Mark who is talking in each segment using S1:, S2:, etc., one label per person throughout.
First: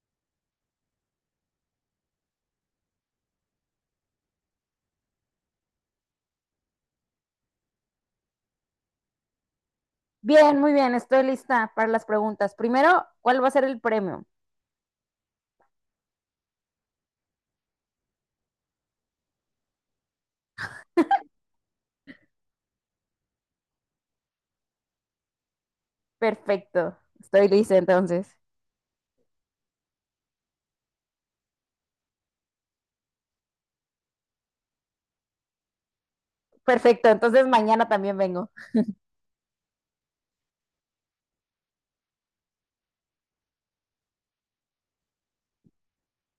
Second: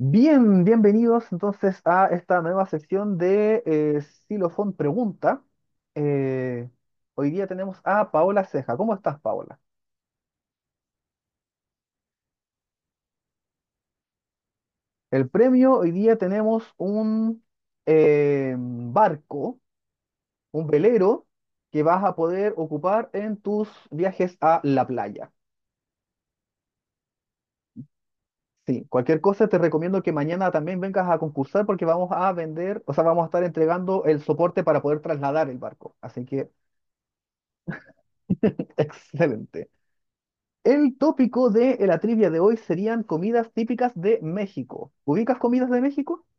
S1: Bien, bienvenidos entonces a esta nueva sección de Xilofón Pregunta. Eh, hoy día tenemos a Paola Ceja. ¿Cómo estás, Paola?
S2: Bien, muy bien, estoy lista para las preguntas. Primero, ¿cuál va a ser el premio?
S1: El premio, hoy día tenemos un barco, un velero que vas a poder ocupar en tus viajes a la playa.
S2: Perfecto, estoy lista entonces.
S1: Sí, cualquier cosa te recomiendo que mañana también vengas a concursar porque vamos a vender, o sea, vamos a estar entregando el soporte para poder trasladar el barco. Así que,
S2: Perfecto, entonces mañana también vengo.
S1: excelente. El tópico de la trivia de hoy serían comidas típicas de México. ¿Ubicas comidas de México?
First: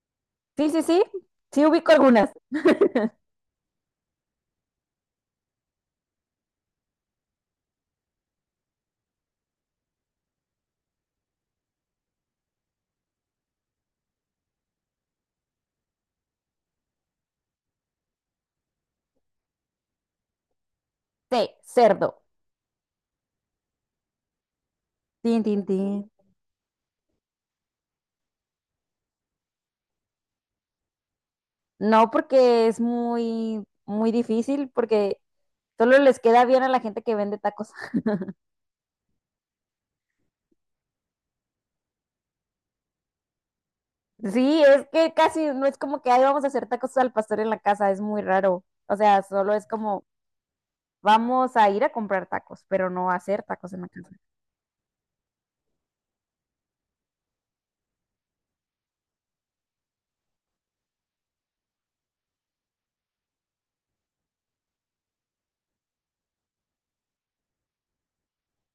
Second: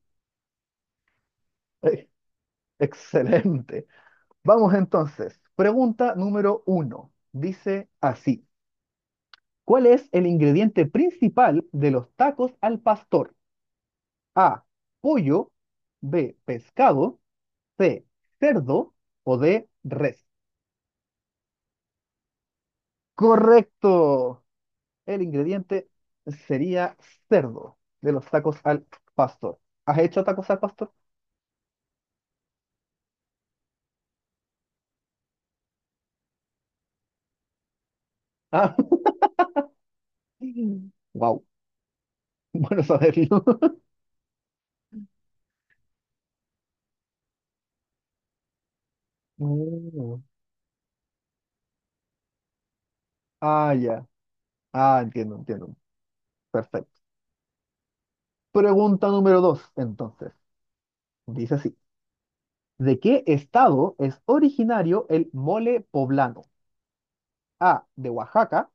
S2: Sí, sí, sí, sí ubico
S1: Eh,
S2: algunas.
S1: excelente. Vamos entonces. Pregunta número uno. Dice así. ¿Cuál es el ingrediente principal de los tacos al pastor? A. Pollo. B. Pescado. C. Cerdo. O D. Res.
S2: Sí, cerdo.
S1: Correcto. El
S2: Tin, tin,
S1: ingrediente
S2: tin.
S1: sería cerdo de los tacos al pastor. ¿Has hecho tacos al pastor?
S2: No porque es muy, muy difícil, porque solo les queda bien a la gente que vende tacos.
S1: Ah, wow, bueno saberlo.
S2: Sí, es que casi no es como que ahí vamos a hacer tacos al pastor en la casa, es muy raro. O sea, solo es como
S1: Mm.
S2: vamos a ir a comprar tacos, pero no a hacer tacos
S1: Ah,
S2: en la
S1: ya.
S2: casa.
S1: Ah, entiendo, entiendo. Perfecto. Pregunta número dos, entonces. Dice así. ¿De qué estado es originario el mole poblano? A, de Oaxaca,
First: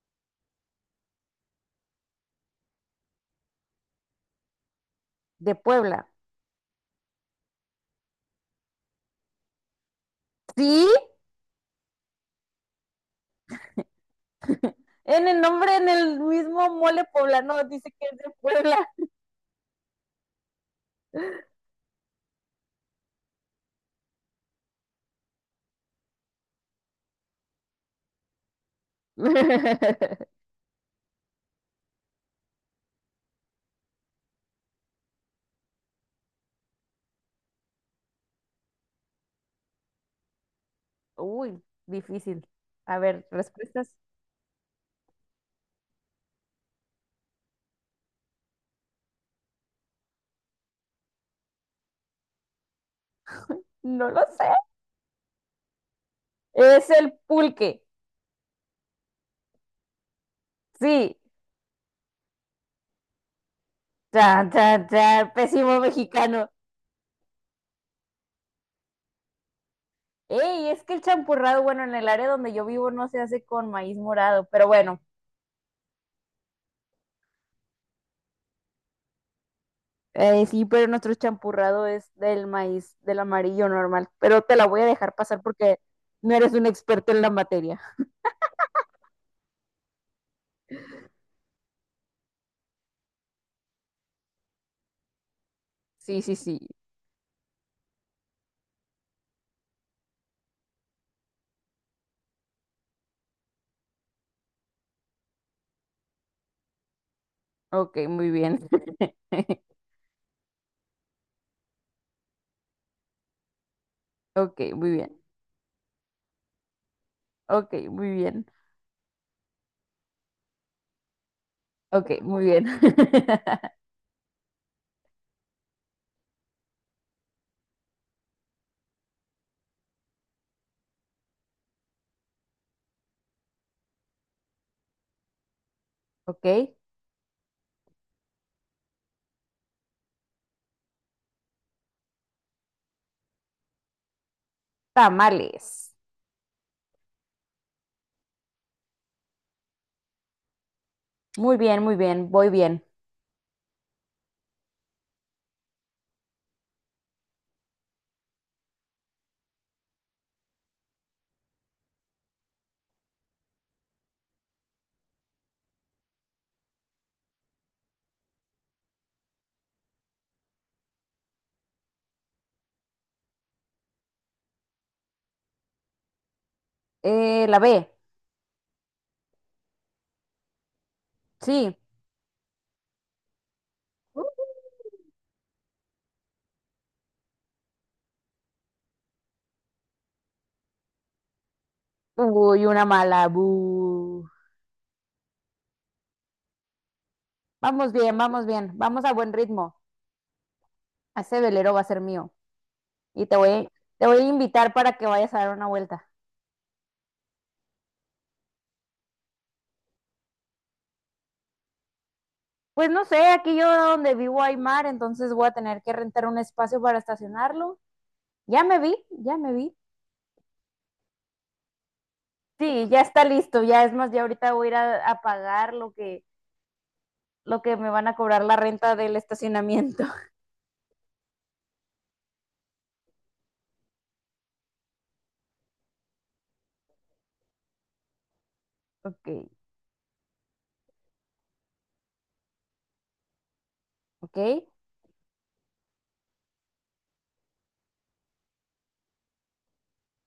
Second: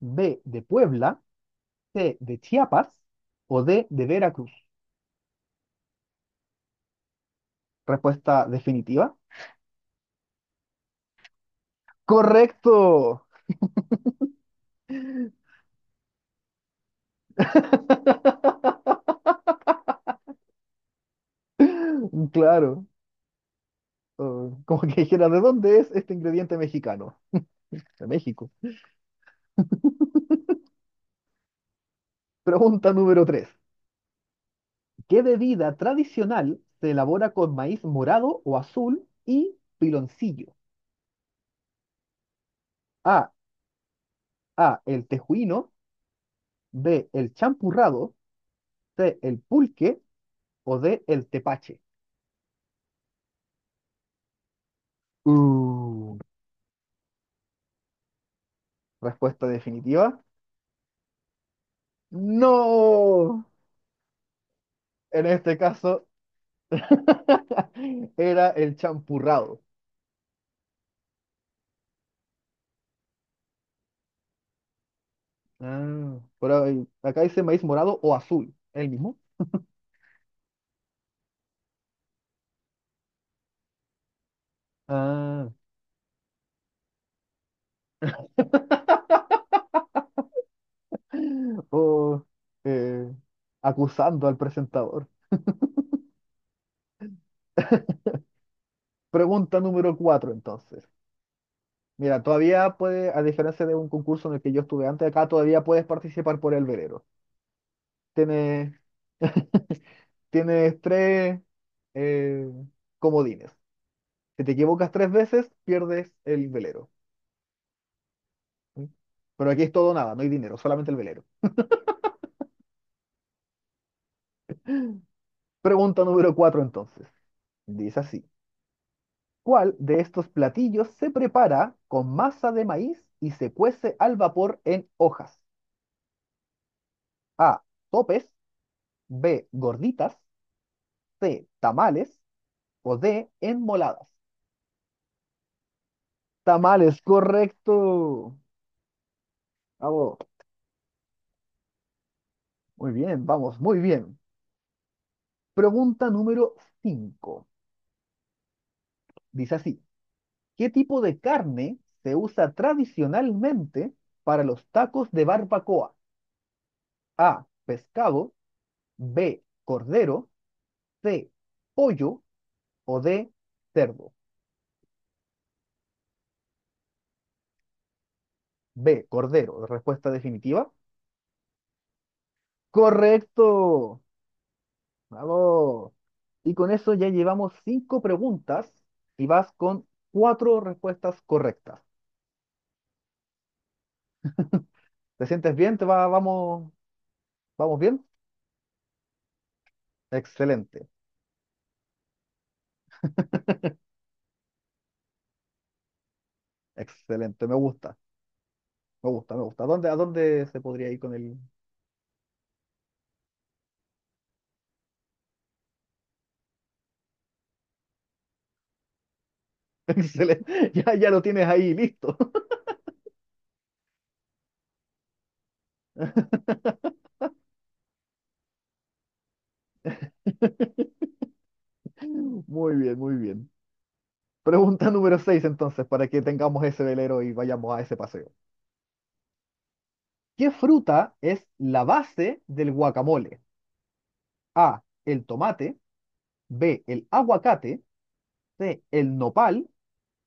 S1: B, de Puebla, C, de Chiapas o D, de Veracruz.
S2: De Puebla.
S1: Respuesta definitiva.
S2: Sí,
S1: Correcto.
S2: en el nombre, en el mismo mole poblano, dice que es de Puebla.
S1: Claro. Oh, como que dijera, ¿de dónde es este ingrediente mexicano? De México. Pregunta número tres. ¿Qué bebida tradicional se elabora con maíz morado o azul y piloncillo?
S2: Uy, difícil. A ver,
S1: A.
S2: respuestas.
S1: A. El tejuino. B. El champurrado. C. El pulque. O D. El tepache.
S2: No lo sé.
S1: Uh,
S2: Es el pulque.
S1: respuesta definitiva.
S2: Sí.
S1: No.
S2: Chan, chan, chan,
S1: En este
S2: pésimo
S1: caso
S2: mexicano.
S1: era el champurrado.
S2: Ey, es que el champurrado, bueno, en el área donde yo vivo no se hace con maíz morado, pero bueno.
S1: Ah, pero acá dice maíz morado o azul. ¿El mismo?
S2: Sí, pero nuestro champurrado es del maíz, del amarillo normal. Pero te la voy a dejar pasar
S1: Ah,
S2: porque no eres un experto en la materia.
S1: o eh, acusando al presentador.
S2: Sí, sí, sí.
S1: Pregunta número cuatro, entonces. Mira, todavía puede, a diferencia de un concurso en el que yo estuve antes, acá todavía puedes participar por el verero.
S2: Ok, muy bien.
S1: Tienes, tienes tres eh, comodines. Si te
S2: Ok,
S1: equivocas
S2: muy
S1: tres
S2: bien.
S1: veces, pierdes el velero.
S2: Ok, muy bien.
S1: ¿Sí? Pero aquí es todo o nada, no hay dinero, solamente el velero.
S2: Ok, muy bien.
S1: Pregunta número cuatro, entonces. Dice así. ¿Cuál de estos platillos se prepara con masa de maíz y se cuece al vapor en hojas?
S2: Ok,
S1: A. Topes. B. Gorditas. C. Tamales o D, enmoladas.
S2: tamales.
S1: Tamales, correcto. Bravo.
S2: Muy bien, muy bien. Voy bien.
S1: Muy bien, vamos, muy bien. Pregunta número cinco. Dice así, ¿qué tipo de carne se usa tradicionalmente para los tacos de barbacoa? A, pescado, B, cordero, C, pollo o D, cerdo.
S2: La B.
S1: B, cordero, respuesta definitiva.
S2: Sí.
S1: Correcto. Vamos. Y con eso ya llevamos cinco preguntas y vas con cuatro respuestas correctas.
S2: Uy, una mala. Bu.
S1: ¿Te sientes bien? ¿ vamos
S2: Vamos
S1: bien?
S2: bien, vamos bien. Vamos a buen ritmo.
S1: Excelente,
S2: Ese velero va a ser mío. Y te voy, Te voy a invitar para que vayas a dar una vuelta.
S1: excelente. Me gusta, me gusta, me gusta. A dónde se podría ir con el...
S2: Pues no sé, aquí yo donde vivo hay mar, entonces voy a tener que rentar un espacio para estacionarlo. Ya me vi, ya me vi.
S1: Excelente. Ya, ya lo tienes ahí, listo.
S2: Sí, ya está listo, ya es más, ya ahorita voy a ir a pagar lo lo que me van a cobrar la renta del estacionamiento.
S1: Muy bien, muy bien. Pregunta número seis entonces, para que tengamos ese velero y vayamos a ese paseo.
S2: Ok,
S1: ¿Qué fruta es la base del guacamole?
S2: ok.
S1: A, el tomate, B, el aguacate. De el nopal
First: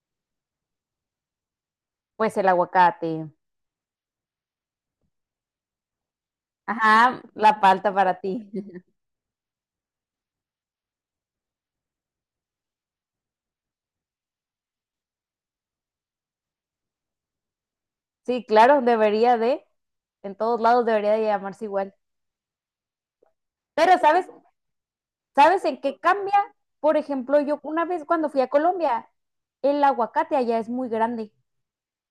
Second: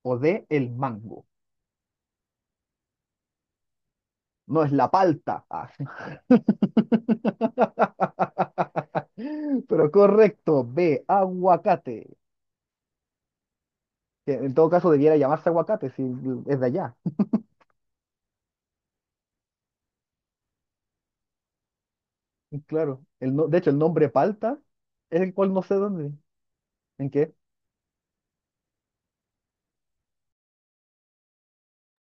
S1: o de el mango.
S2: Pues el aguacate.
S1: No es la palta. Ah.
S2: Ajá, la palta para ti.
S1: Pero correcto, B, aguacate. Que en todo caso debiera llamarse aguacate si es de allá.
S2: Sí, claro, en todos lados debería de llamarse igual.
S1: Claro. El de hecho, el
S2: Pero,
S1: nombre
S2: ¿sabes?
S1: palta es el cual no
S2: ¿Sabes
S1: sé
S2: en qué
S1: dónde.
S2: cambia? Por
S1: ¿En qué?
S2: ejemplo, yo una vez cuando fui a Colombia, el aguacate allá es muy grande.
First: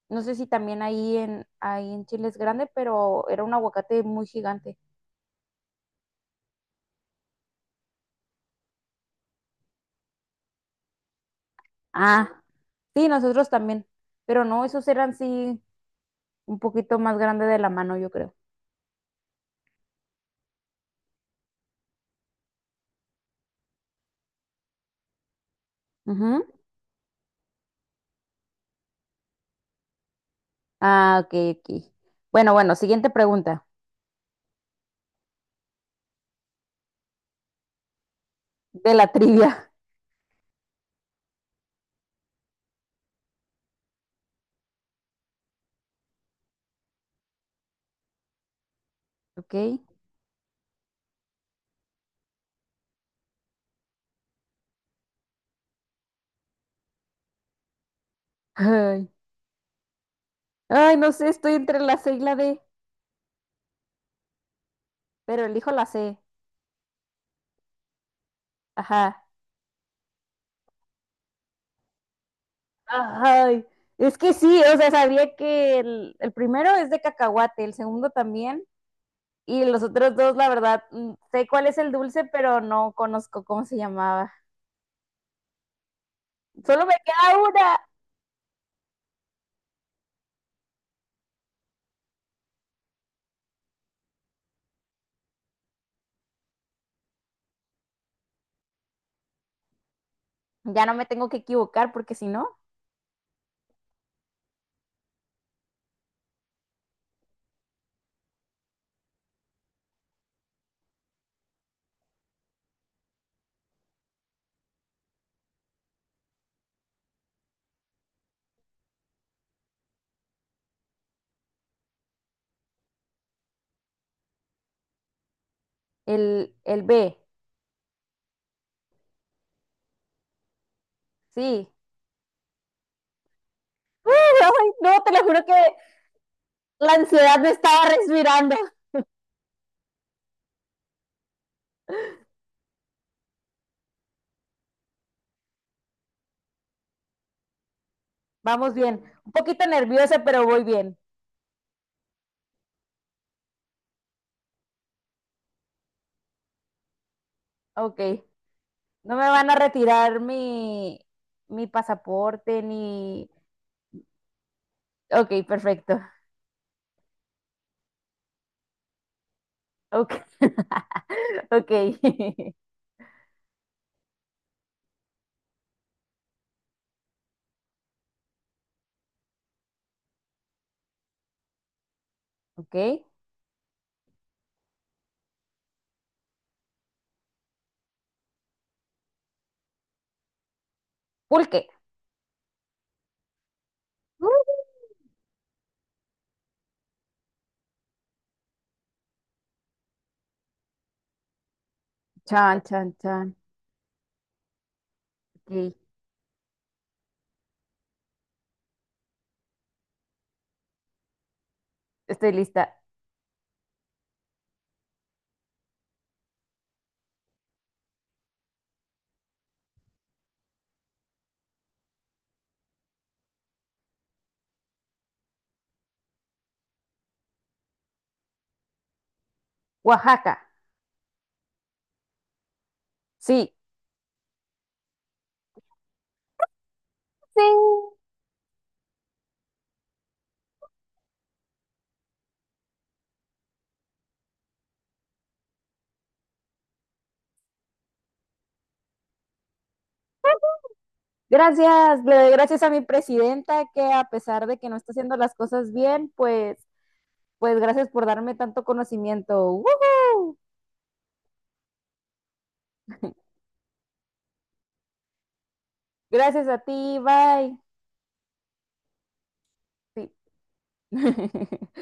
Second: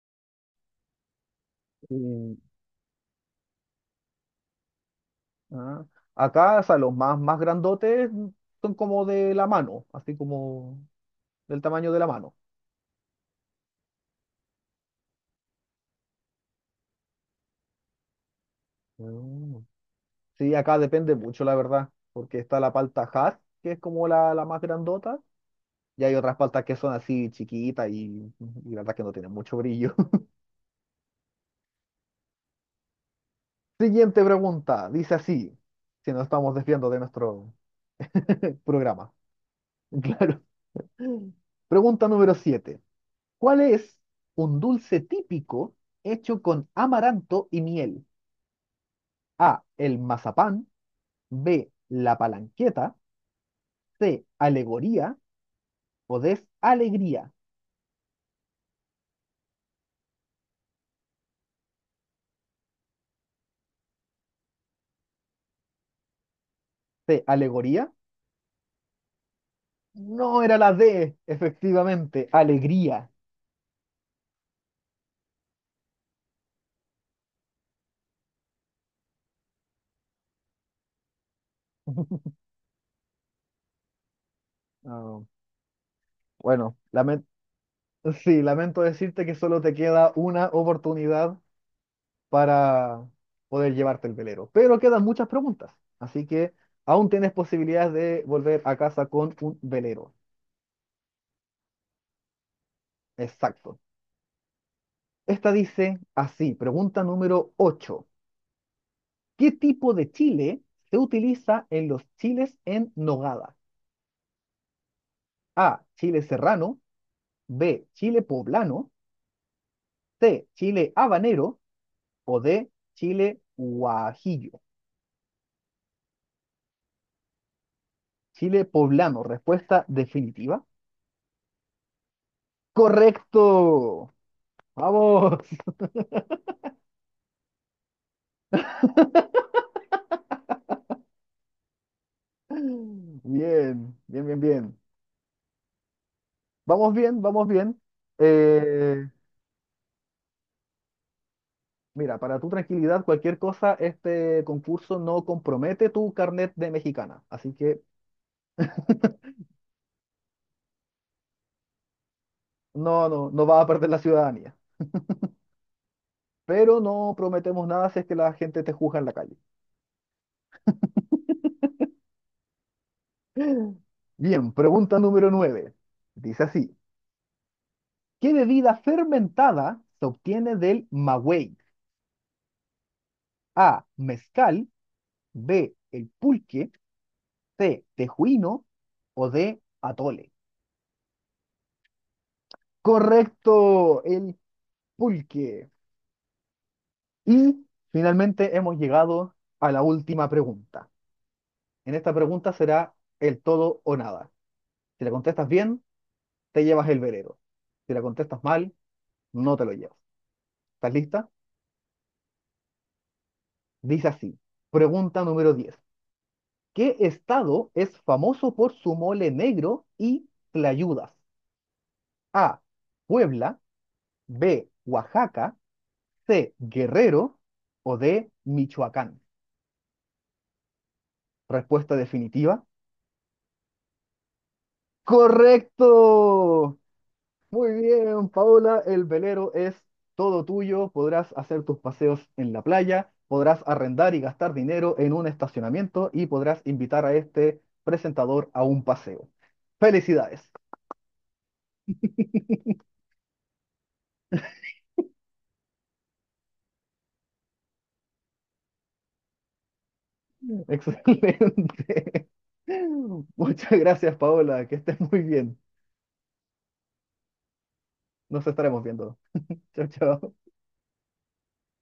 S2: No sé si también ahí en Chile
S1: Eh,
S2: es grande, pero era un aguacate muy gigante.
S1: ah. Acá, o sea, los más grandotes son como de la mano, así como del tamaño de la mano.
S2: Ah, sí, nosotros también, pero no, esos eran sí un poquito más grande de la mano, yo creo.
S1: Ah. Sí, acá depende mucho, la verdad, porque está la palta Hass, que es como la más grandota, y hay otras
S2: Ujú.
S1: paltas que son así chiquitas y la verdad que no tienen mucho brillo.
S2: Ah, ok, ok. Bueno, bueno, siguiente pregunta
S1: Siguiente pregunta, dice así, si nos estamos desviando de nuestro
S2: de la
S1: programa.
S2: trivia,
S1: Claro. Pregunta número 7. ¿Cuál es un dulce típico hecho con amaranto y miel?
S2: ok.
S1: A, el mazapán, B, la palanqueta, C, alegoría o D, alegría.
S2: Ay, ay, no sé, estoy entre la C y la D, pero elijo la C.
S1: C, alegoría.
S2: Ajá.
S1: No era la D, efectivamente, alegría.
S2: Ay, es que sí, o sea, sabía que el primero es de cacahuate, el segundo también, y los otros dos, la verdad, mm, sé cuál es el dulce, pero no conozco cómo se llamaba.
S1: Ah, bueno,
S2: Solo me queda una.
S1: sí, lamento decirte que solo te queda una oportunidad para poder llevarte el velero, pero quedan muchas preguntas, así que aún tienes posibilidades de volver a casa con un velero.
S2: Ya no me tengo que equivocar porque si no,
S1: Exacto. Esta dice así, pregunta número 8. ¿Qué tipo de chile se utiliza en los chiles en nogada? A, chile serrano, B, chile poblano, C, chile habanero o D, chile guajillo.
S2: el B.
S1: Chile poblano, respuesta definitiva.
S2: Sí.
S1: Correcto.
S2: Ay, no, te lo
S1: Vamos.
S2: juro que la ansiedad me estaba respirando.
S1: Bien, bien, bien, bien. Vamos bien, vamos bien.
S2: Vamos bien.
S1: Eh,
S2: Un poquito nerviosa, pero voy bien.
S1: mira, para tu tranquilidad, cualquier cosa, este concurso no compromete tu carnet de mexicana. Así que
S2: Ok. No me van a retirar mi pasaporte
S1: no,
S2: ni...
S1: no, no vas a perder la ciudadanía.
S2: Ok, perfecto.
S1: Pero no prometemos nada si es que la gente te juzga en la calle.
S2: Ok, ok.
S1: Bien, pregunta número nueve. Dice así. ¿Qué bebida fermentada se obtiene del maguey?
S2: Ok.
S1: A, mezcal, B, el pulque, C, tejuino o D, atole.
S2: Pulque.
S1: Correcto, el pulque. Y finalmente hemos llegado a la última pregunta. En esta pregunta
S2: Chan, chan,
S1: será
S2: chan.
S1: el todo o nada. Si la contestas
S2: Ok.
S1: bien, te llevas el velero. Si la contestas mal, no te lo llevas. ¿Estás lista?
S2: Estoy lista.
S1: Dice así. Pregunta número 10. ¿Qué estado es famoso por su mole negro y tlayudas? A. Puebla. B. Oaxaca. C. Guerrero. O D. Michoacán.
S2: Oaxaca.
S1: Respuesta definitiva.
S2: Sí.
S1: ¡Correcto!
S2: Sí.
S1: Muy bien, Paola. El velero es todo tuyo. Podrás hacer tus paseos en la playa. Podrás arrendar y gastar dinero en un estacionamiento y podrás invitar a este presentador a un paseo. Felicidades.
S2: Gracias, le doy gracias a mi presidenta que a pesar de que no está haciendo las cosas bien, pues, pues gracias por darme tanto conocimiento. ¡Woohoo!
S1: Excelente. Muchas gracias, Paola. Que estés muy bien.
S2: Gracias a ti, bye.
S1: Nos estaremos viendo. Chao,
S2: Sí.
S1: chao.